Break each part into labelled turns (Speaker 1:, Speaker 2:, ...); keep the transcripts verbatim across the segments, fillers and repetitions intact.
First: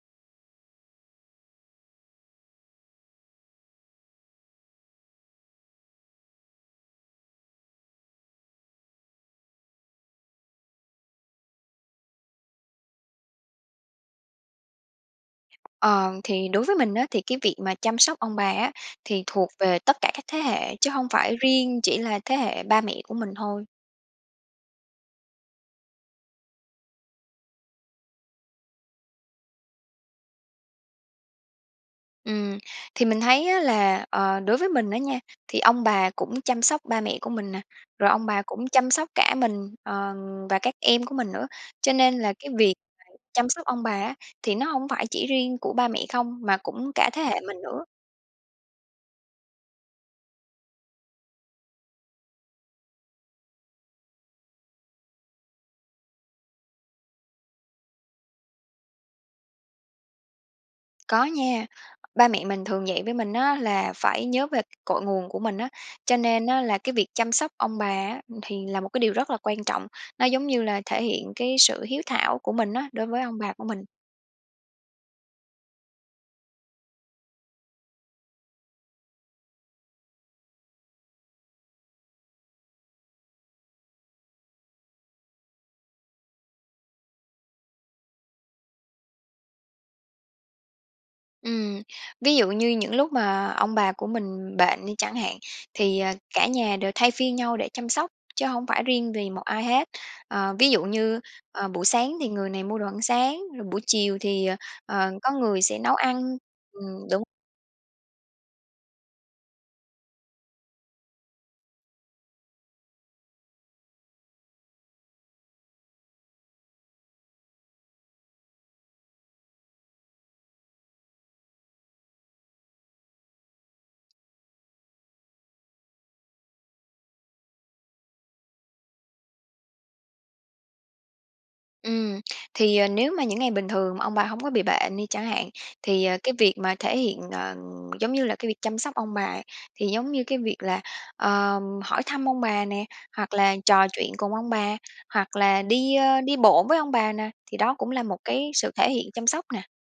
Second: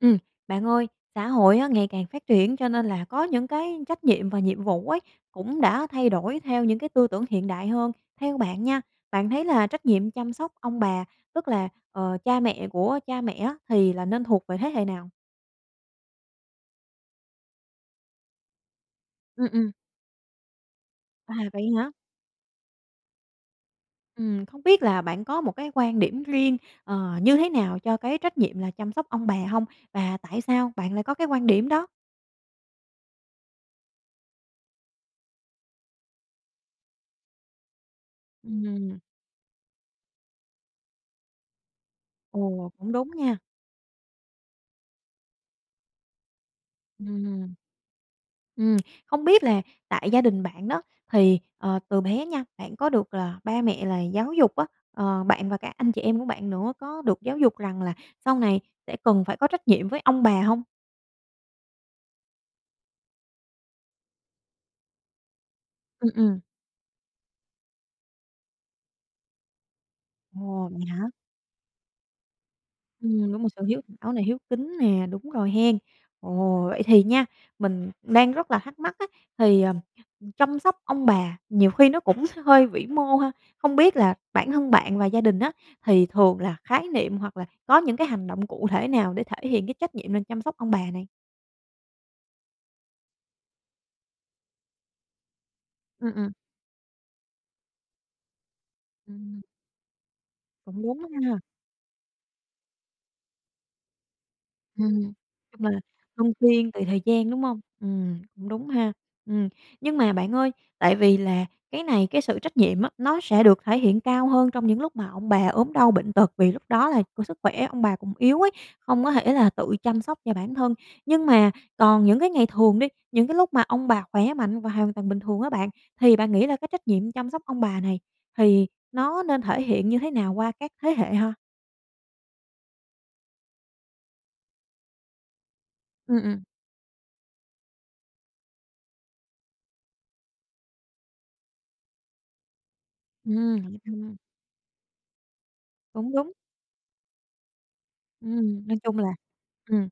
Speaker 1: Ừm, bạn ơi, xã hội á ngày càng phát triển cho nên là có những cái trách nhiệm và nhiệm vụ ấy cũng đã thay đổi theo những cái tư tưởng hiện đại hơn. Theo bạn nha, bạn thấy là trách nhiệm chăm sóc ông bà, tức là, ờ, cha mẹ của cha mẹ á thì là nên thuộc về thế hệ nào?
Speaker 2: Ờ, thì đối với mình á, thì cái việc mà chăm sóc ông bà á thì
Speaker 1: Ừm,
Speaker 2: thuộc
Speaker 1: ừm.
Speaker 2: về tất cả các thế hệ, chứ hông
Speaker 1: À,
Speaker 2: phải
Speaker 1: vậy
Speaker 2: riêng
Speaker 1: hả?
Speaker 2: chỉ là thế hệ ba mẹ của mình thôi.
Speaker 1: Ừm, không biết là bạn có một cái quan điểm riêng, ờ, như thế nào cho cái trách nhiệm là chăm sóc ông bà hông? Và tại sao bạn lại có cái quan điểm đó?
Speaker 2: Ừm, thì mình thấy á là, ờ, đối với mình á nha, thì ông bà cũng chăm sóc ba mẹ của mình nè, rồi ông bà cũng chăm
Speaker 1: Ừm.
Speaker 2: sóc cả mình, ờ, và các em của mình nữa. Cho nên là cái
Speaker 1: Ồ,
Speaker 2: việc
Speaker 1: cũng đúng
Speaker 2: [unintelligible]
Speaker 1: nha.
Speaker 2: chăm sóc ông bà á thì nó hổng phải chỉ riêng của ba mẹ không, mà cũng cả thế hệ
Speaker 1: Ừm.
Speaker 2: mình nữa.
Speaker 1: Ừm, không biết là tại gia đình bạn đó, thì, ờ, từ bé nha, bạn có được là ba mẹ là giáo dục á, ờ, bạn và cả anh chị em của bạn nữa có được giáo dục rằng là sau này sẽ cần phải có trách nhiệm với ông bà hông?
Speaker 2: Có nha. Ba mẹ mình thường dạy với mình á là phải nhớ về cội nguồn của mình á,
Speaker 1: Ừm,
Speaker 2: cho
Speaker 1: ừm.
Speaker 2: nên á là cái việc chăm sóc ông bà á thì là một cái điều rất là quan trọng. Nó giống như
Speaker 1: Ồ,
Speaker 2: là
Speaker 1: vậy
Speaker 2: thể
Speaker 1: hả?
Speaker 2: hiện cái sự hiếu thảo của mình á đối với
Speaker 1: Ừm,
Speaker 2: ông
Speaker 1: đúng là
Speaker 2: bà
Speaker 1: sự
Speaker 2: của
Speaker 1: hiếu
Speaker 2: mình.
Speaker 1: thảo nè, hiếu kính nè, đúng rồi hén. Ồ, vậy thì nha, mình đang rất là thắc mắc á, thì, ờ, chăm sóc ông bà nhiều khi nó cũng hơi vĩ mô ha? Không biết là bản thân bạn và gia đình á, thì thường là khái niệm hoặc là có những cái hành động cụ thể nào để thể hiện cái trách nhiệm là chăm sóc ông bà nè?
Speaker 2: Ừm, ví dụ như những lúc mà ông bà của mình bệnh đi chẳng hạn, thì,
Speaker 1: Ừm,
Speaker 2: à,
Speaker 1: ừm.
Speaker 2: cả nhà đều thay phiên nhau để chăm sóc chứ hổng phải riêng vì
Speaker 1: Ừm.
Speaker 2: một ai hết. À, ví
Speaker 1: Cũng
Speaker 2: dụ
Speaker 1: đúng
Speaker 2: như,
Speaker 1: ha!
Speaker 2: ờ, buổi sáng thì người này mua đồ ăn sáng, rồi buổi chiều thì, ờ,
Speaker 1: Ừm,
Speaker 2: có người
Speaker 1: chung là
Speaker 2: sẽ nấu
Speaker 1: luân
Speaker 2: ăn
Speaker 1: phiên tùy thời
Speaker 2: ừm, đúng.
Speaker 1: gian, đúng hông? Ừm, cũng đúng ha. Ừm, nhưng mà bạn ơi, tại vì là cái này cái sự trách nhiệm á nó sẽ được thể hiện cao hơn trong những lúc mà ông bà ốm đau bệnh tật, vì lúc đó là, kiểu, sức khỏe ông bà cũng yếu ấy, hông có thể là tự chăm sóc cho bản thân. Nhưng mà còn những cái ngày thường đi, những cái lúc mà ông bà khỏe mạnh và hoàn toàn bình thường á bạn, thì bạn nghĩ là cái trách nhiệm chăm sóc ông bà này thì nó nên thể hiện như thế nào qua các thế hệ ha?
Speaker 2: Ừm, thì, ờ, nếu mà những ngày bình thường mà ông bà hổng có bị bệnh đi chẳng hạn, thì,
Speaker 1: Ừm,
Speaker 2: ờ, cái
Speaker 1: ừm.
Speaker 2: việc mà thể hiện ờ, giống như là cái việc chăm sóc ông bà ấy, thì giống như cái việc là, ờ, hỏi thăm ông bà nè, hoặc là
Speaker 1: Ừm, hỏi
Speaker 2: trò chuyện
Speaker 1: thăm.
Speaker 2: cùng ông bà, hoặc là đi,
Speaker 1: Cũng
Speaker 2: ơ,
Speaker 1: đúng.
Speaker 2: đi bộ với ông bà nè, thì đó cũng là một cái
Speaker 1: Ừm,
Speaker 2: sự
Speaker 1: nói
Speaker 2: thể
Speaker 1: chung là
Speaker 2: hiện chăm sóc nè.
Speaker 1: ừm,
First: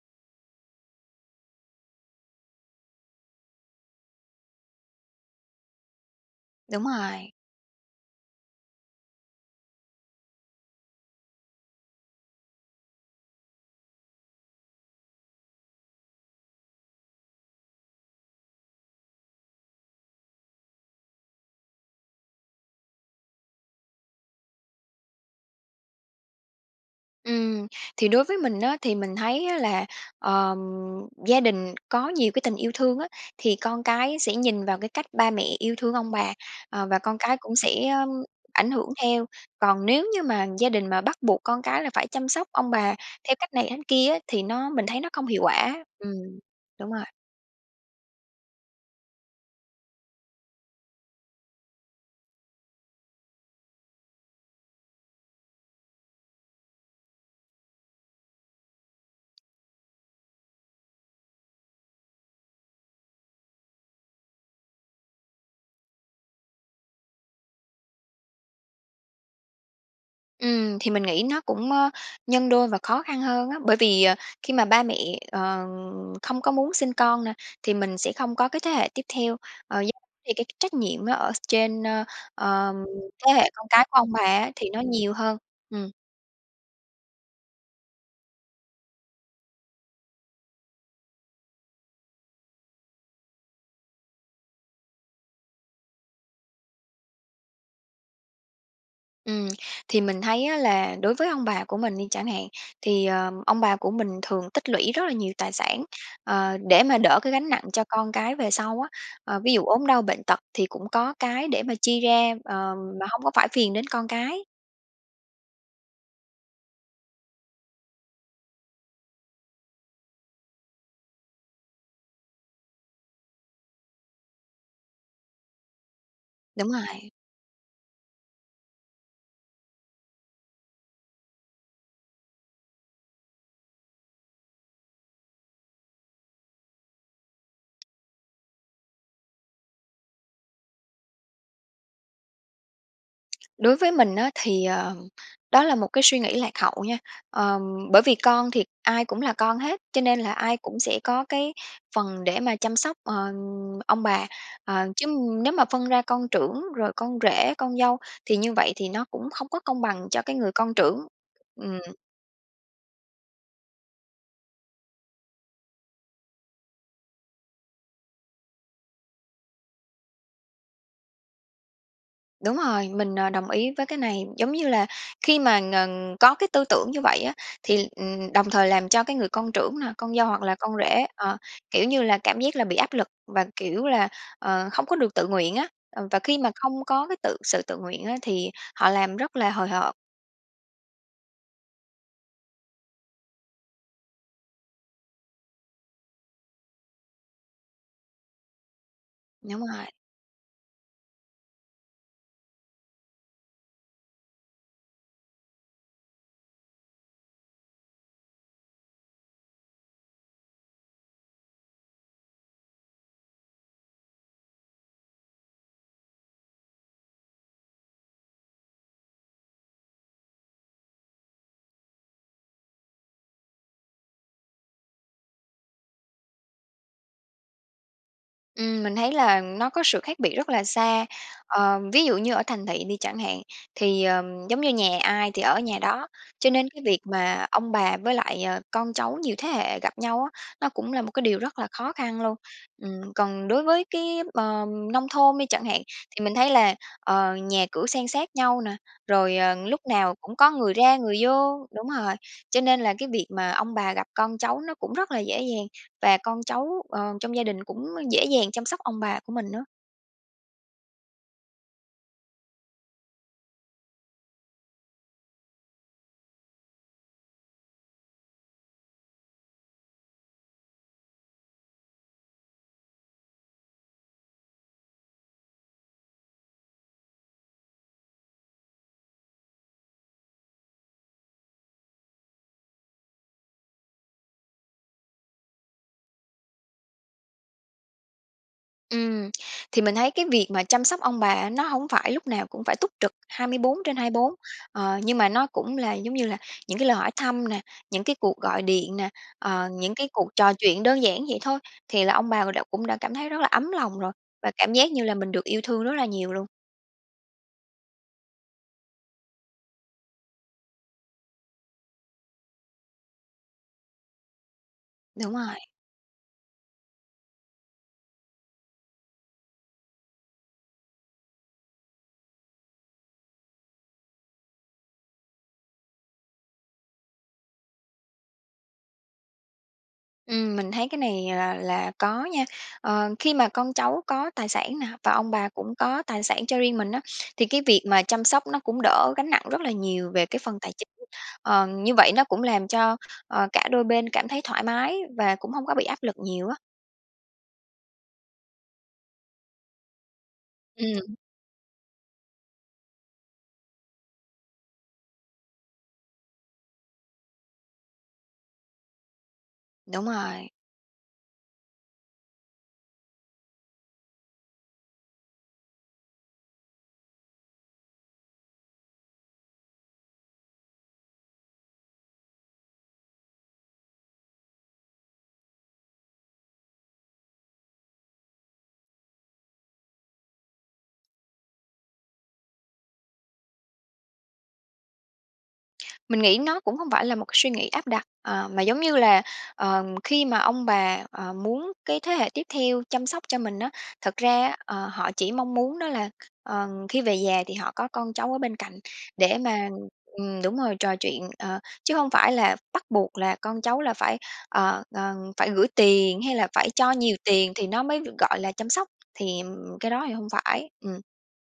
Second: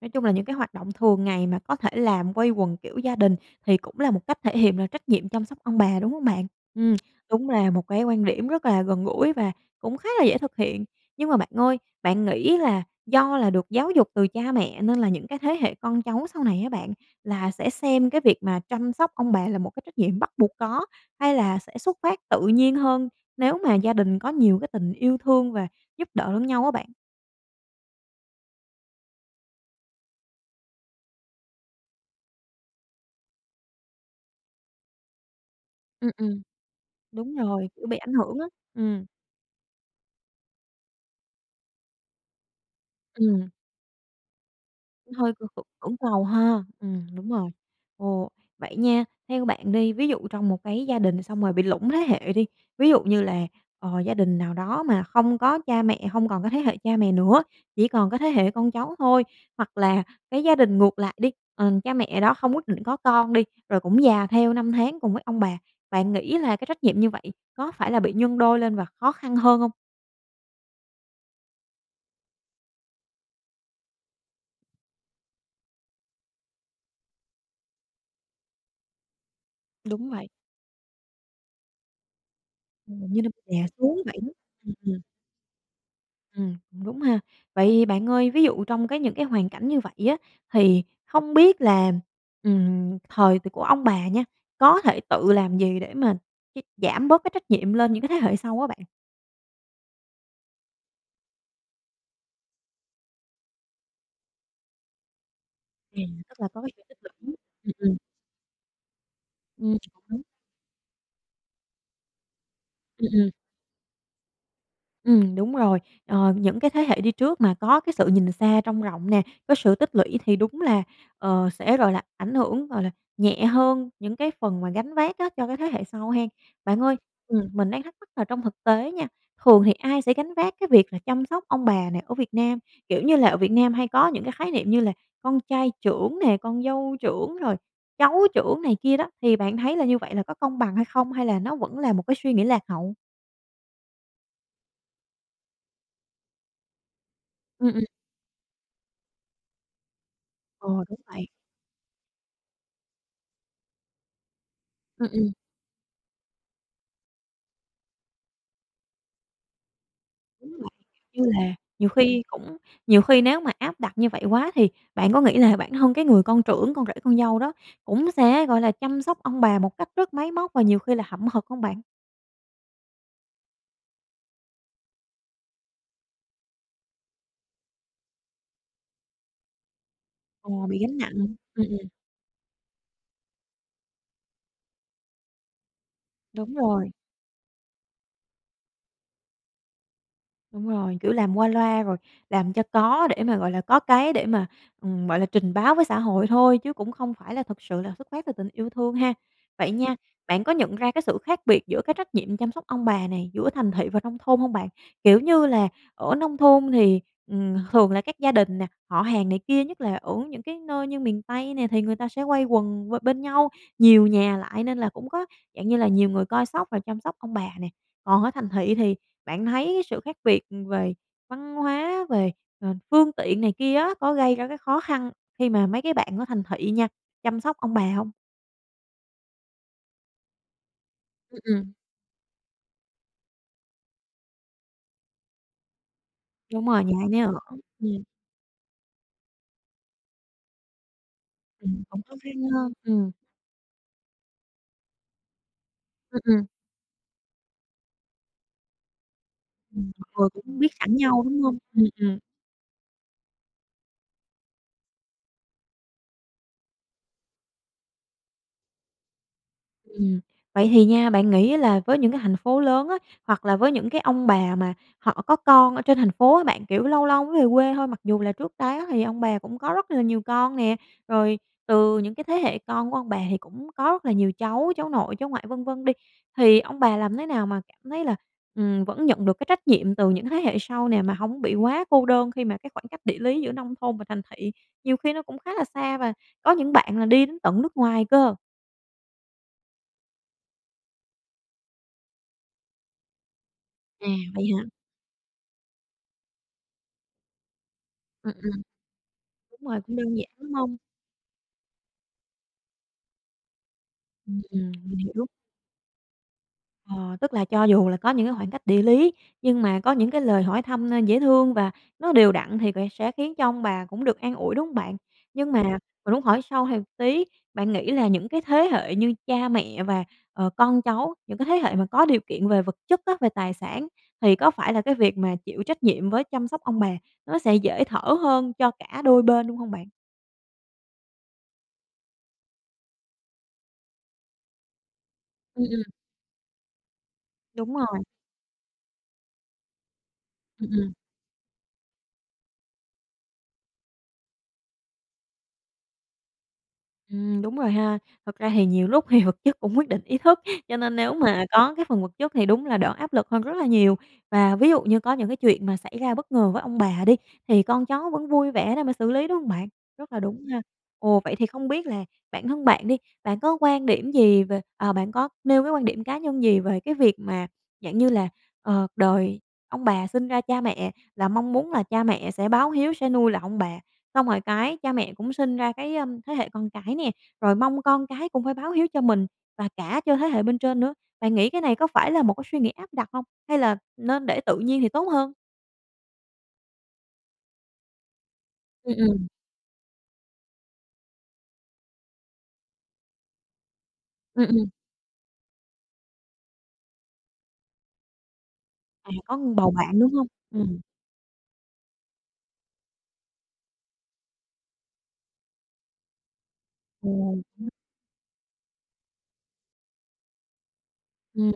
Speaker 1: nói chung là những cái hoạt động thường ngày mà có thể làm quây quần kiểu gia đình thì cũng là một cách thể hiện là trách nhiệm chăm sóc ông bà, đúng hông bạn?
Speaker 2: Đúng
Speaker 1: Ừm,
Speaker 2: rồi.
Speaker 1: đúng là một cái quan điểm rất là gần gũi và cũng khá là dễ thực hiện. Nhưng mà bạn ơi, bạn nghĩ là do là được giáo dục từ cha mẹ nên là những cái thế hệ con cháu sau này á bạn, là sẽ xem cái việc mà chăm sóc ông bà là một cái trách nhiệm bắt buộc có, hay là sẽ xuất phát tự nhiên hơn nếu mà gia đình có nhiều cái tình yêu thương và giúp đỡ lẫn nhau á bạn?
Speaker 2: Ừm, thì đối với mình á, thì mình thấy á là, ờ, gia đình có nhiều cái tình yêu thương á, thì con cái sẽ nhìn vào cái cách ba mẹ yêu thương ông
Speaker 1: Ừm,
Speaker 2: bà,
Speaker 1: ừm.
Speaker 2: ờ, và con
Speaker 1: Đúng
Speaker 2: cái cũng
Speaker 1: rồi, kiểu,
Speaker 2: sẽ
Speaker 1: bị ảnh hưởng á.
Speaker 2: ảnh hưởng
Speaker 1: Ừm.
Speaker 2: theo. Còn nếu như mà gia đình mà bắt buộc con cái là phải chăm sóc ông bà theo
Speaker 1: Ừm.
Speaker 2: cách này cách kia á thì nó mình thấy nó
Speaker 1: Cũng
Speaker 2: không
Speaker 1: hơi
Speaker 2: hiệu
Speaker 1: cưỡng c
Speaker 2: quả.
Speaker 1: cưỡng
Speaker 2: Ừm,
Speaker 1: cầu ha.
Speaker 2: đúng rồi.
Speaker 1: Ừm, đúng rồi. Ồ, vậy nha, theo bạn đi, ví dụ trong một cái gia đình xong rồi bị lủng thế hệ đi, ví dụ như là, ờ, gia đình nào đó mà không có cha mẹ, hông còn có thế hệ cha mẹ nữa, chỉ còn có thế hệ con cháu thôi. Hoặc là cái gia đình ngược lại đi, ừm, cha mẹ đó không quyết định có con đi, rồi cũng già theo năm tháng cùng với ông bà, bạn nghĩ là cái trách nhiệm như vậy có phải là bị nhân đôi lên và khó khăn hơn hông?
Speaker 2: Ừm, thì mình nghĩ nó cũng, á, nhân đôi và khó khăn hơn á. Bởi vì, ờ, khi mà ba mẹ, ờ, không có muốn sinh con nè, thì mình sẽ không có cái thế hệ tiếp theo. Ờ, giống
Speaker 1: Đúng vậy.
Speaker 2: [unintelligible] cái trách nhiệm á, ở s trên, ơ, ờ,
Speaker 1: Ừm, như là
Speaker 2: thế
Speaker 1: [unintelligible]
Speaker 2: hệ
Speaker 1: già
Speaker 2: con cái của
Speaker 1: xuống
Speaker 2: ông
Speaker 1: vậy
Speaker 2: bà
Speaker 1: á.
Speaker 2: á thì
Speaker 1: Ừm,
Speaker 2: nó
Speaker 1: ừm.
Speaker 2: nhiều hơn. Ừm.
Speaker 1: Ừm, cũng đúng ha! Vậy thì bạn ơi, ví dụ trong cái những cái hoàn cảnh như vậy á thì không biết là, ừm, thời từ của ông bà nha có thể tự làm gì để mà cái giảm bớt cái trách nhiệm lên những cái thế hệ sau á bạn?
Speaker 2: Ừm, thì mình thấy á là đối với ông bà của mình đi chẳng hạn, thì, ờ, ông bà của mình thường tích lũy rất là nhiều tài sản,
Speaker 1: Ừm, tức là
Speaker 2: ờ,
Speaker 1: có cái
Speaker 2: để
Speaker 1: kiểu tích
Speaker 2: mà đỡ cái
Speaker 1: lũy.
Speaker 2: gánh nặng
Speaker 1: Ừm,
Speaker 2: cho
Speaker 1: ừm.
Speaker 2: con cái về sau á. Ờ, ví dụ
Speaker 1: Ừm,
Speaker 2: ốm đau
Speaker 1: cũng đúng.
Speaker 2: bệnh tật thì cũng có cái để mà chi ra, ờ, mà
Speaker 1: Ừm,
Speaker 2: hông
Speaker 1: ừm.
Speaker 2: có phải phiền đến con cái.
Speaker 1: Ừm, đúng rồi. Ờ những cái thế hệ đi trước mà có cái sự nhìn xa trông rộng nè, có sự tích lũy thì đúng là, ờ, sẽ, gọi là, ảnh hưởng, gọi là nhẹ hơn những cái phần mà gánh vác á cho cái thế hệ sau ha!
Speaker 2: Đúng
Speaker 1: Bạn ơi,
Speaker 2: rồi.
Speaker 1: ừm, mình đang thắc mắc là trong thực tế nha, thường thì ai sẽ gánh vác cái việc là chăm sóc ông bà này ở Việt Nam? Kiểu như là ở Việt Nam hay có những cái khái niệm như là con trai trưởng nè, con dâu trưởng, rồi cháu trưởng này kia đó, thì bạn thấy là như vậy là có công bằng hay không hay là nó vẫn là một cái suy nghĩ lạc hậu?
Speaker 2: Đối với mình á thì, ờ, đó là một cái suy nghĩ lạc hậu nha. Ờ,
Speaker 1: Ừm, ừm.
Speaker 2: bởi vì con thì ai cũng là con hết, cho nên là ai
Speaker 1: Ờ,
Speaker 2: cũng
Speaker 1: đúng
Speaker 2: sẽ có
Speaker 1: vậy.
Speaker 2: cái phần để mà chăm sóc, ờ, ông bà, à, chứ
Speaker 1: Ừm, ừm.
Speaker 2: nếu mà phân ra con trưởng rồi con rể, con dâu thì như vậy thì nó cũng không có công bằng cho cái
Speaker 1: Đúng
Speaker 2: người
Speaker 1: vậy,
Speaker 2: con trưởng.
Speaker 1: [unintelligible] như là
Speaker 2: Ừm.
Speaker 1: nhiều khi cũng nhiều khi nếu mà áp đặt như vậy quá thì bạn có nghĩ là bản thân cái người con trưởng, con rể, con dâu đó cũng sẽ, gọi là, chăm sóc ông bà một cách rất máy móc và nhiều khi là hậm hực hông bạn?
Speaker 2: Đúng rồi, mình, à, đồng ý với cái này. Giống như là khi mà, ừm, có cái tư tưởng như vậy á, thì, ừm, đồng thời làm cho cái người con trưởng nè, con dâu hoặc là
Speaker 1: Ồ,
Speaker 2: con
Speaker 1: bị gánh
Speaker 2: rể,
Speaker 1: nặng.
Speaker 2: à,
Speaker 1: Ừm, ừm.
Speaker 2: kiểu như là, cảm giác là bị áp lực và, kiểu là, ờ, không có được tự nguyện á. Ờ, và khi mà
Speaker 1: Đúng
Speaker 2: không
Speaker 1: rồi.
Speaker 2: có cái tự sự tự nguyện á thì họ làm rất là hời hợt.
Speaker 1: Đúng rồi, kiểu làm qua loa rồi làm cho có để mà, gọi là, có cái để mà, ừm, gọi là, trình báo với xã hội thôi chứ cũng không phải là thực sự là xuất phát từ tình yêu thương ha.
Speaker 2: Đúng
Speaker 1: Vậy
Speaker 2: rồi.
Speaker 1: nha, bạn có nhận ra cái sự khác biệt giữa cái trách nhiệm chăm sóc ông bà này giữa thành thị và nông thôn hông bạn? Kiểu như là ở nông thôn thì, ừm, thường là các gia đình nè, họ hàng này kia nhất là ở những cái nơi như miền Tây nè, thì người ta sẽ quây quần b bên nhau nhiều nhà lại nên là cũng có, dạng như là, nhiều người coi sóc rồi chăm sóc ông bà nè. Còn ở thành thị thì bạn thấy sự khác biệt về văn hóa, về, ờ, phương tiện này kia á có gây ra cái khó khăn khi mà mấy cái bạn ở thành thị nha chăm sóc ông bà hông?
Speaker 2: Ừm, mình thấy là nó có sự khác biệt rất là xa.
Speaker 1: Ừ, ừm.
Speaker 2: Ờ, ví dụ như ở thành thị đi chẳng hạn thì, ừm, giống như nhà ai thì ở nhà đó, cho
Speaker 1: Đúng
Speaker 2: nên cái
Speaker 1: rồi, nhà
Speaker 2: việc
Speaker 1: ai nấy ở,
Speaker 2: mà ông bà
Speaker 1: ừm.
Speaker 2: với lại, ờ, con cháu nhiều thế hệ gặp nhau á, nó cũng là một điều rất là
Speaker 1: Ừm,
Speaker 2: khó
Speaker 1: cũng khó
Speaker 2: khăn luôn.
Speaker 1: khăn ha, ừm.
Speaker 2: Ừm, còn đối với cái, ờ, nông thôn đi chẳng hạn
Speaker 1: Ừ,
Speaker 2: thì mình
Speaker 1: ừm.
Speaker 2: thấy là, ờ, nhà cửa san sát nhau nè, rồi lúc
Speaker 1: Ừm, mọi
Speaker 2: nào
Speaker 1: người
Speaker 2: cũng
Speaker 1: cũng
Speaker 2: có
Speaker 1: hông biết
Speaker 2: người
Speaker 1: cảnh
Speaker 2: ra, người
Speaker 1: nhau đúng hông?
Speaker 2: vô
Speaker 1: Ừ,
Speaker 2: đúng rồi,
Speaker 1: ừm.
Speaker 2: cho nên là cái việc mà ông bà gặp con cháu nó cũng rất là dễ dàng, và con cháu, ờ, trong gia đình cũng dễ dàng chăm sóc ông bà của mình nữa.
Speaker 1: Ừm, vậy thì nha, bạn nghĩ á, là với những cái thành phố lớn á, hoặc là với những cái ông bà mà họ có con ở trên thành phố á bạn, kiểu, lâu lâu mới về quê thôi, mặc dù là trước đó thì ông bà cũng có rất là nhiều con nè, rồi từ những cái thế hệ con của ông bà thì cũng có rất là nhiều cháu, cháu nội, cháu ngoại, vân vân đi. Thì ông bà làm thế nào mà cảm thấy là, ừm, vẫn nhận được cái trách nhiệm từ những cái thế hệ sau nè mà hổng bị quá cô đơn, khi mà cái khoảng cách địa lý giữa nông thôn và thành thị nhiều khi nó cũng khá là xa, và có những bạn là đi đến tận nước ngoài cơ?
Speaker 2: Ừm. Thì mình thấy cái việc mà chăm sóc ông bà nó hổng phải lúc nào cũng phải túc trực hai bốn trên
Speaker 1: À,
Speaker 2: hai bốn,
Speaker 1: vậy hả?
Speaker 2: ờ, nhưng mà nó cũng là giống như là những cái lời hỏi thăm nè, những cái
Speaker 1: Ừm,
Speaker 2: cuộc
Speaker 1: ừm.
Speaker 2: gọi điện nè,
Speaker 1: Đúng
Speaker 2: ờ,
Speaker 1: rồi,
Speaker 2: những
Speaker 1: cũng
Speaker 2: cái
Speaker 1: đơn giản,
Speaker 2: cuộc
Speaker 1: đúng
Speaker 2: trò
Speaker 1: hông?
Speaker 2: chuyện đơn giản vậy thôi thì là ông bà đã cũng đã cảm thấy rất là ấm lòng rồi
Speaker 1: Ừm,
Speaker 2: và
Speaker 1: ừm,
Speaker 2: cảm giác
Speaker 1: mình
Speaker 2: như là
Speaker 1: hiểu.
Speaker 2: mình được yêu thương rất là nhiều luôn.
Speaker 1: Ờ, tức là cho dù là có những cái khoảng cách địa lý nhưng mà có những cái lời hỏi thăm, ơ, dễ thương và nó đều đặn thì về sẽ khiến cho ông bà cũng được an ủi, đúng hông bạn?
Speaker 2: Đúng
Speaker 1: Nhưng
Speaker 2: rồi.
Speaker 1: mà mình muốn hỏi sâu thêm một tí, bạn nghĩ là những cái thế hệ như cha mẹ và, ờ, con cháu, những cái thế hệ mà có điều kiện về vật chất á, về tài sản thì có phải là cái việc mà chịu trách nhiệm với chăm sóc ông bà nó sẽ dễ thở hơn cho cả đôi bên luôn hông bạn?
Speaker 2: Ừm, mình thấy cái này là là có nha. Ờ, khi mà con cháu có tài sản nè và ông bà
Speaker 1: Ừm,
Speaker 2: cũng
Speaker 1: ừm.
Speaker 2: có tài sản cho riêng mình á, thì cái
Speaker 1: Đúng
Speaker 2: việc mà
Speaker 1: rồi.
Speaker 2: chăm sóc nó cũng đỡ gánh nặng rất là nhiều về cái phần
Speaker 1: Ừm,
Speaker 2: tài chính.
Speaker 1: ừm.
Speaker 2: Ờ, như vậy nó cũng làm cho, ờ, cả đôi bên cảm thấy thoải mái và cũng hông có bị áp lực nhiều á.
Speaker 1: Ừm, đúng rồi ha. Thật ra thì nhiều lúc thì vật chất cũng quyết định ý thức, cho nên nếu
Speaker 2: Ừm.
Speaker 1: mà có cái phần vật chất thì đúng là đỡ áp lực hơn rất là nhiều. Và ví dụ như có những chuyện mà xảy ra bất ngờ với ông bà đi, thì con cháu vẫn vui vẻ để mà xử lý, đúng hông bạn?
Speaker 2: Đúng
Speaker 1: Rất là đúng
Speaker 2: rồi.
Speaker 1: ha. Ồ, vậy thì không biết là bản thân bạn đi, bạn có quan điểm gì về à, bạn có nêu cái quan điểm cá nhân gì về việc mà dạng như là, ờ, đời ông bà sinh ra cha mẹ là mong muốn là cha mẹ sẽ báo hiếu, sẽ nuôi lại ông bà. Xong rồi cái, cha mẹ cũng sinh ra cái, ơm, thế hệ con cái nè, rồi mong con cái cũng phải báo hiếu cho mình, và cả cho thế hệ bên trên nữa. Bạn nghĩ cái này có phải là một cái suy nghĩ áp đặt hông hay là nên để tự nhiên thì tốt hơn?
Speaker 2: Mình nghĩ nó cũng hông phải là một suy nghĩ áp đặt, à, mà giống như
Speaker 1: Ừm,
Speaker 2: là,
Speaker 1: ừm.
Speaker 2: ờm, khi mà ông bà, à, muốn cái thế hệ tiếp theo chăm sóc cho mình á, thật ra
Speaker 1: Ừm,
Speaker 2: á,
Speaker 1: ừm.
Speaker 2: ờ, họ chỉ mong muốn đó là kh ờ, khi về già thì họ có con cháu ở bên cạnh
Speaker 1: À, có
Speaker 2: để mà
Speaker 1: bầu bạn, đúng hông?
Speaker 2: ừm, đúng rồi
Speaker 1: Ừm.
Speaker 2: trò chuyện, ờ. Chứ hông phải là bắt buộc là con cháu là phải, ờ, ờ, phải gửi tiền hay là phải cho nhiều
Speaker 1: Ồ.
Speaker 2: tiền thì
Speaker 1: [unintelligible]
Speaker 2: nó mới g gọi là chăm sóc, thì, ừm, cái đó thì hông phải. Ừm.
Speaker 1: Ừm,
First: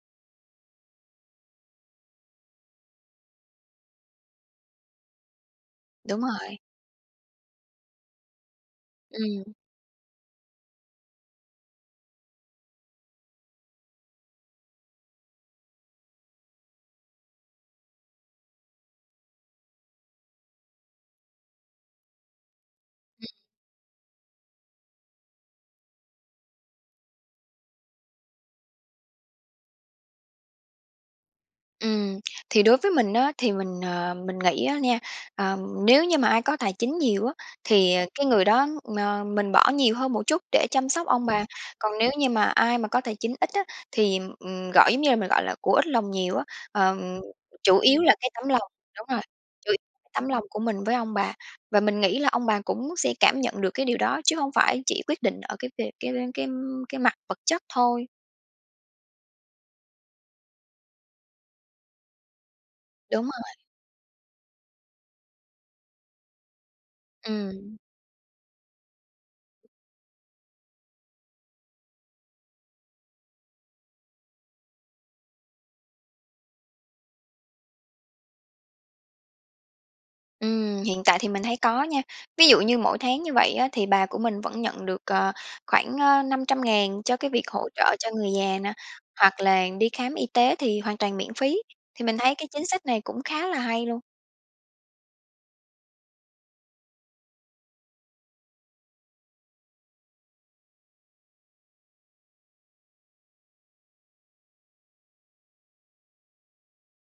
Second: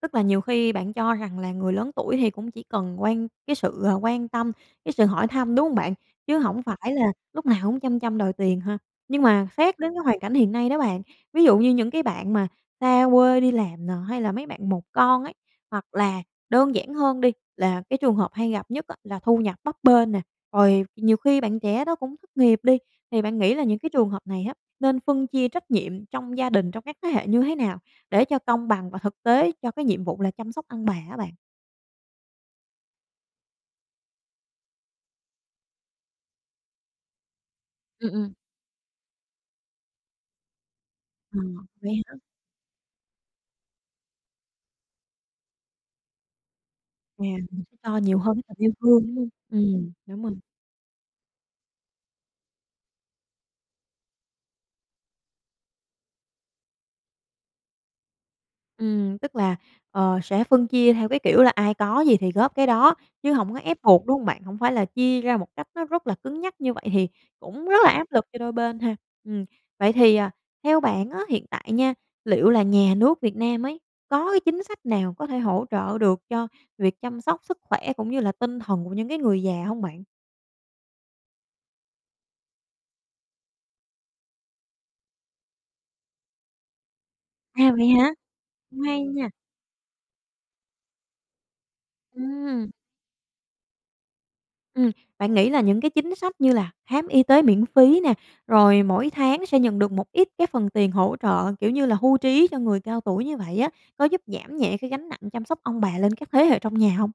Speaker 1: tức là nhiều khi bạn cho rằng là người lớn tuổi thì cũng chỉ cần quan cái sự quan tâm, cái sự hỏi thăm, đúng hông bạn?
Speaker 2: Đúng
Speaker 1: Chứ
Speaker 2: rồi.
Speaker 1: hổng phải lúc nào cũng chăm chăm đòi tiền ha. Nhưng mà
Speaker 2: Ừm.
Speaker 1: xét đến cái hoàn cảnh hiện nay đó bạn, ví dụ như những cái bạn mà xa quê đi làm nè, hay mấy bạn một con ấy, hoặc là đơn giản hơn đi là cái trường hợp hay gặp nhất á, là thu nhập bấp bênh nè, rồi nhiều khi bạn trẻ đó cũng thất nghiệp đi, thì
Speaker 2: Ừm.
Speaker 1: bạn nghĩ là những trường hợp này á nên phân chia trách nhiệm trong gia đình trong các thế hệ như thế nào để cho công bằng và thực tế cho cái nhiệm vụ là chăm sóc ông bà á bạn?
Speaker 2: Ừm. Thì đối với mình á, thì mình, ờ, mình nghĩ á nha, ờm, nếu như mà ai có tài chính nhiều á, thì
Speaker 1: Ừm,
Speaker 2: cái
Speaker 1: ừm.
Speaker 2: người đó, ờ, mình bỏ nhiều hơn một chút để chăm sóc ông bà.
Speaker 1: Ừm, vậy
Speaker 2: Còn nếu
Speaker 1: hả?
Speaker 2: như mà ai mà có tài chính ít á thì, ừm, gọi giống như mình gọi là của ít lòng nhiều á, ờ,
Speaker 1: À, mình
Speaker 2: chủ
Speaker 1: phải cho
Speaker 2: yếu là
Speaker 1: nhiều
Speaker 2: cái
Speaker 1: hơn cái
Speaker 2: tấm
Speaker 1: tình
Speaker 2: lòng
Speaker 1: yêu thương,
Speaker 2: đúng
Speaker 1: đúng
Speaker 2: rồi,
Speaker 1: hông?
Speaker 2: chủ y
Speaker 1: Ừm, đúng
Speaker 2: tấm
Speaker 1: rồi.
Speaker 2: lòng của mình với ông bà. Và mình nghĩ là ông bà cũng sẽ cảm nhận được cái điều đó, chứ hông phải chỉ quyết định ở cái việc cái cái cái mặt vật chất thôi.
Speaker 1: Ừm, tức là, ờ, sẽ phân chia theo cái kiểu là ai có gì thì góp cái đó
Speaker 2: Đúng
Speaker 1: chứ hổng
Speaker 2: rồi.
Speaker 1: có ép buộc, đúng hông bạn? Hổng phải là chia ra một cách nó rất là cứng nhắc như vậy thì cũng rất
Speaker 2: Ừm.
Speaker 1: là áp lực cho đôi bên ha. Ừm, vậy thì, à, theo bạn á hiện tại nha, liệu là nhà nước Việt Nam ấy có cái chính sách nào có thể hỗ trợ được cho việc chăm sóc sức khỏe cũng như là tinh thần của những cái người già hông bạn?
Speaker 2: Ừm, hiện tại thì mình thấy có nha. Ví dụ như mỗi tháng như vậy á, thì bà của mình vẫn nhận được, ờ, khoảng, ơ, năm trăm ngàn cho cái việc hỗ
Speaker 1: À, vậy
Speaker 2: trợ
Speaker 1: hả?
Speaker 2: cho người già nè,
Speaker 1: Cũng hay nha.
Speaker 2: hoặc là đi khám y tế thì hoàn toàn miễn phí. Thì mình thấy cái chính
Speaker 1: Ừm.
Speaker 2: sách này cũng khá là hay luôn.
Speaker 1: Ừm, bạn nghĩ là những cái chính sách như là khám y tế miễn phí nè, rồi mỗi tháng sẽ nhận được một ít cái phần tiền hỗ trợ kiểu như là hưu trí cho người cao tuổi như vậy á, có giúp giảm nhẹ cái gánh nặng chăm sóc ông bà lên các thế hệ trong nhà hông?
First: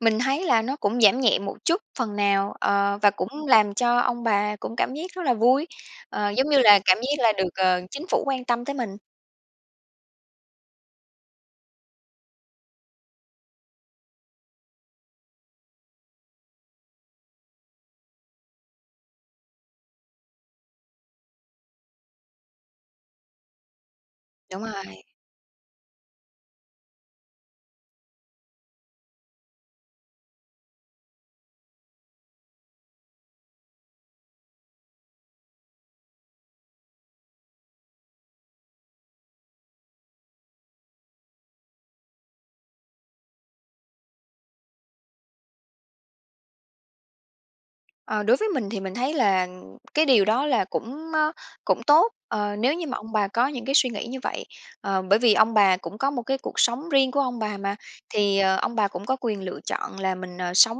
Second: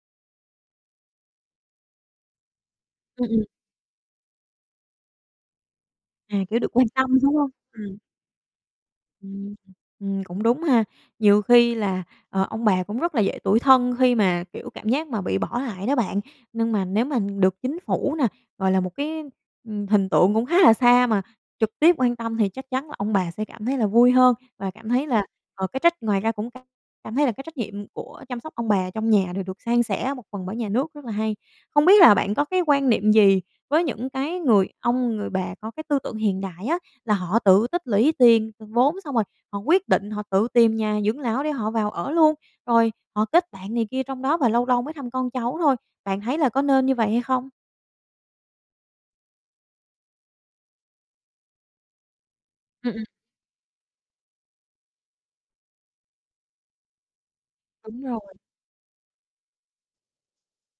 Speaker 2: Mình thấy là nó cũng giảm nhẹ một chút phần nào, ờ, và cũng
Speaker 1: Ừm, ừm.
Speaker 2: làm cho ông bà cũng cảm giác rất là vui, ờ,
Speaker 1: À,
Speaker 2: giống như
Speaker 1: kiểu, được
Speaker 2: là
Speaker 1: quan
Speaker 2: cảm
Speaker 1: tâm,
Speaker 2: giác là
Speaker 1: đúng
Speaker 2: được,
Speaker 1: hông?
Speaker 2: ờ,
Speaker 1: Ừm.
Speaker 2: chính phủ quan tâm tới mình.
Speaker 1: Ừm, ừm. Cũng đúng ha. Nhiều khi là, ờ, ông bà cũng rất là dễ tủi thân khi mà, kiểu, cảm giác mà bị bỏ lại đó bạn. Nhưng mà nếu mà được chính phủ nè, gọi là, một cái, ừm, hình tượng cũng khá là xa mà trực tiếp quan tâm thì chắc chắn là ông bà sẽ cảm thấy là vui hơn,
Speaker 2: Đúng
Speaker 1: và cảm
Speaker 2: rồi.
Speaker 1: thấy là, ờ, cái trách ngoài ra cũng c cảm thấy là cái trách nhiệm của chăm sóc ông bà trong nhà đều được san sẻ một phần bởi nhà nước, rất là hay. Không biết là bạn có quan niệm gì với những cái người ông, người bà có cái tư tưởng hiện đại á, là họ tự tích lũy tiền, vốn, xong rồi họ quyết định họ tự tìm nhà dưỡng lão để họ vào ở luôn. Rồi, họ kết bạn này kia trong đó và lâu lâu mới thăm con cháu thôi. Bạn thấy có nên như vậy hay không?
Speaker 2: Ờ, đối với mình thì mình thấy là cái điều đó là cũng, ơ, cũng tốt, ờ, nếu như
Speaker 1: Ừm,
Speaker 2: mà
Speaker 1: ừm.
Speaker 2: ông bà có những cái suy nghĩ như vậy. Ờ, bởi vì ông bà cũng có một cái cuộc sống riêng của ông bà mà,
Speaker 1: Đúng rồi.
Speaker 2: thì, ờ, ông bà cũng có quyền lựa chọn là mình, ờ, sống,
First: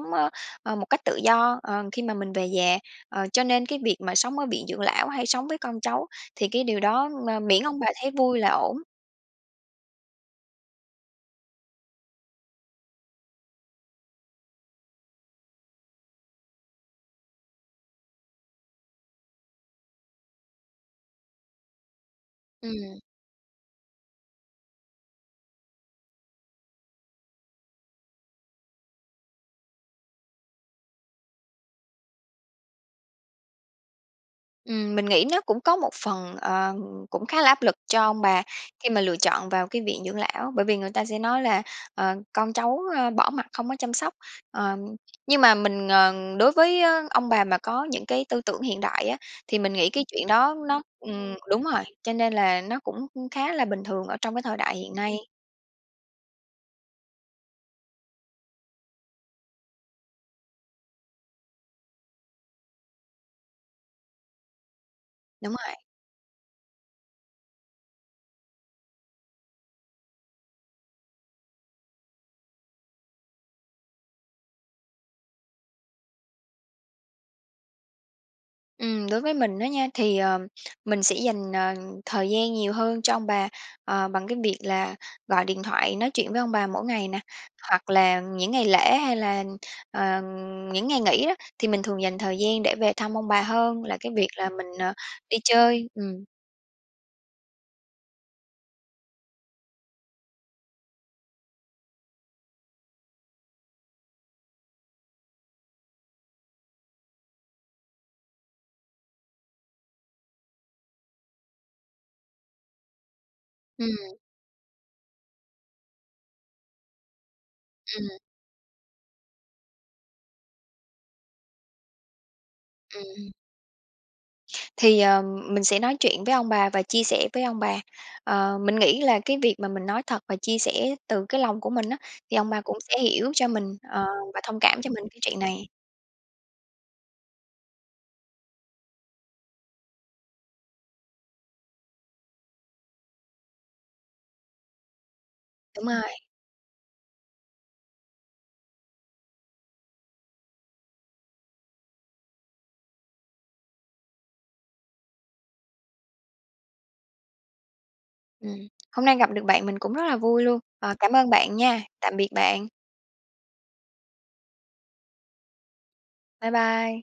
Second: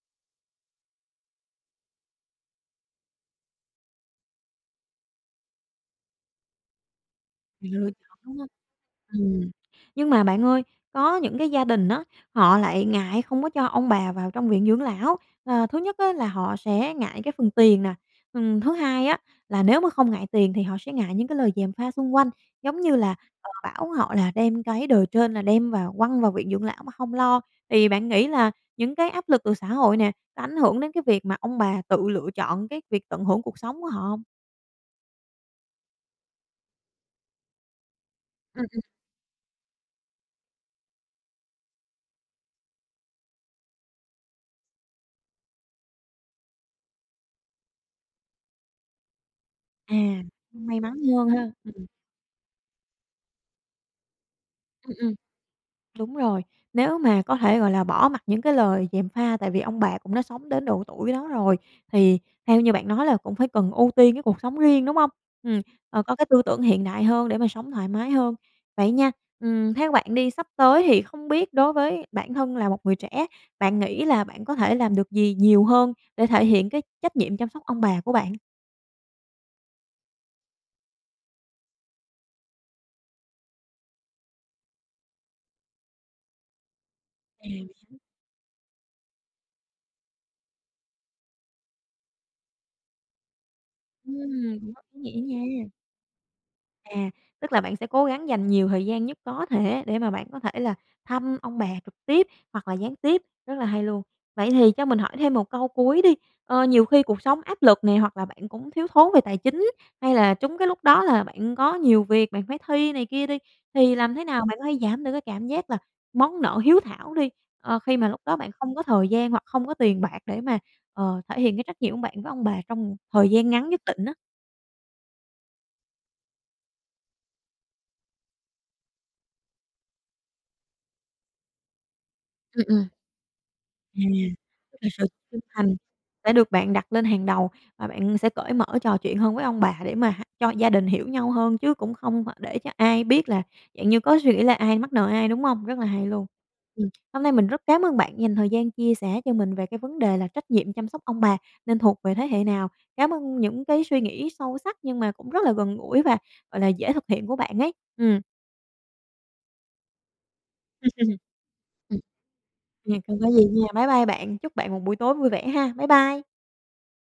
Speaker 2: ơ, một cách tự do, ờ, khi mà mình về già. Ờ, cho nên cái việc mà sống ở viện dưỡng lão, hay sống với con cháu thì cái điều đó mơ miễn ông bà
Speaker 1: Lựa
Speaker 2: thấy
Speaker 1: chọn, đúng
Speaker 2: vui
Speaker 1: hông?
Speaker 2: là ổn.
Speaker 1: Ừm, nhưng mà bạn ơi, có những cái gia đình á, họ lại ngại không có cho ông bà vào trong viện dưỡng lão. À, thứ nhất á, là họ sẽ ngại cái phần tiền nè, ừm, thứ hai á, là nếu mà không ngại tiền thì họ sẽ ngại những cái lời gièm pha xung quanh, giống như
Speaker 2: Ừm.
Speaker 1: là, họ bảo họ là đem cái đời trên là đem vào quăng vào viện dưỡng lão mà không lo. Thì bạn nghĩ là những cái áp lực từ xã hội nè, có ảnh hưởng đến cái việc mà ông bà tự lựa chọn cái việc tận hưởng cuộc sống của họ hông?
Speaker 2: Ừm, mình nghĩ nó cũng có một phần, ờ, cũng khá là áp lực cho ông bà
Speaker 1: Ừm, ừm.
Speaker 2: khi mà lựa chọn vào cái viện dưỡng lão, bởi vì người ta sẽ nói là, ờ, con cháu, ơ, bỏ mặc không có chăm sóc. Ờ, nhưng mà mình, ờ, đối với ông bà mà có những cái tư tưởng hiện đại á, thì mình nghĩ
Speaker 1: À,
Speaker 2: cái chuyện đó
Speaker 1: may
Speaker 2: nó
Speaker 1: mắn hơn
Speaker 2: ừm,
Speaker 1: ha!
Speaker 2: đúng rồi,
Speaker 1: Ừm.
Speaker 2: cho nên là nó cũng khá là bình thường ở trong cái thời đại hiện
Speaker 1: Ừm, ừm,
Speaker 2: nay.
Speaker 1: đúng rồi. Nếu mà có thể gọi là bỏ mặc những cái lời gièm pha, tại vì ông bà cũng đã sống đến độ tuổi đó rồi thì theo như bạn nói là cũng phải cần ưu tiên cái cuộc sống riêng, đúng hông?
Speaker 2: Đúng
Speaker 1: Ừm,
Speaker 2: rồi!
Speaker 1: có cái tư tưởng hiện đại hơn để mà sống thoải mái hơn. Vậy nha, ừm, theo bạn đi sắp tới thì không biết đối với bản thân là một người trẻ, bạn nghĩ là bạn có thể làm được gì nhiều hơn để thể hiện cái trách nhiệm chăm sóc ông bà của bạn?
Speaker 2: Ừm, đối với mình đó nha, thì, ừm, mình sẽ dành, ờ, thời gian nhiều hơn cho ông bà, ờ, bằng cái việc là gọi điện thoại nói chuyện với ông bà mỗi ngày nè.
Speaker 1: À
Speaker 2: Hoặc
Speaker 1: ha.
Speaker 2: là những ngày lễ, hay là, ờ, những ngày nghỉ đó, thì mình thường dành thời gian để về thăm ông bà hơn là cái việc là
Speaker 1: Ưm,
Speaker 2: mình,
Speaker 1: quá
Speaker 2: ờ,
Speaker 1: ý nghĩa
Speaker 2: đi
Speaker 1: nha.
Speaker 2: chơi. Ừm.
Speaker 1: À, tức là bạn sẽ cố gắng dành nhiều thời gian nhất có thể để mà bạn có thể là thăm ông bà trực tiếp hoặc là gián tiếp, rất là hay luôn. Vậy thì cho mình hỏi thêm một câu cuối đi. Ơ, nhiều khi cuộc sống áp lực nè, hoặc bạn cũng thiếu thốn về tài chính, hay là trúng cái lúc đó là bạn có nhiều việc, bạn phải thi này kia đi, thì làm
Speaker 2: Ừm.
Speaker 1: thế nào bạn có thể giảm được cái cảm giác là món nợ hiếu thảo đi, ờ, khi mà
Speaker 2: Ừm.
Speaker 1: lúc đó bạn không có thời gian hoặc không có tiền bạc để mà, ờ, thể hiện cái trách nhiệm của bạn với ông bà trong thời
Speaker 2: Ừm.
Speaker 1: gian ngắn nhất định á?
Speaker 2: Thì, ờ, mình sẽ nói chuyện với ông bà và chia sẻ với ông bà. Ờ, mình nghĩ là cái việc mà mình nói thật và chia sẻ từ cái lòng của mình á, thì ông bà
Speaker 1: Ừm,
Speaker 2: cũng
Speaker 1: ừm.
Speaker 2: sẽ hiểu cho mình,
Speaker 1: À,
Speaker 2: ờ, và thông cảm
Speaker 1: là
Speaker 2: cho
Speaker 1: sự
Speaker 2: mình cái
Speaker 1: chân
Speaker 2: chuyện này.
Speaker 1: thành đã được bạn đặt lên hàng đầu và bạn sẽ cởi mở trò chuyện hơn với ông bà để mà h cho gia đình hiểu nhau hơn, chứ cũng không phải để cho ai biết là dạng như có suy nghĩ là ai mắc nợ ai, đúng hông? Rất là
Speaker 2: Đúng
Speaker 1: hay
Speaker 2: rồi.
Speaker 1: luôn. Ừm, hôm nay mình rất cám ơn bạn dành thời gian chia sẻ cho mình về cái vấn đề là trách nhiệm chăm sóc ông bà nên thuộc về thế hệ nào? Cảm ơn những cái suy nghĩ sâu sắc, nhưng mà cũng rất là gần gũi và, gọi là, dễ thực hiện của bạn ấy, ừm.
Speaker 2: Ừm, hôm nay gặp được bạn mình cũng rất là vui luôn. Ờ, cảm ơn bạn nha,
Speaker 1: Ừm,
Speaker 2: tạm biệt bạn.
Speaker 1: ừm, không có gì nha. Bái bai bạn, chúc bạn một buổi tối vui vẻ ha. Bái bai!
Speaker 2: Bái bai.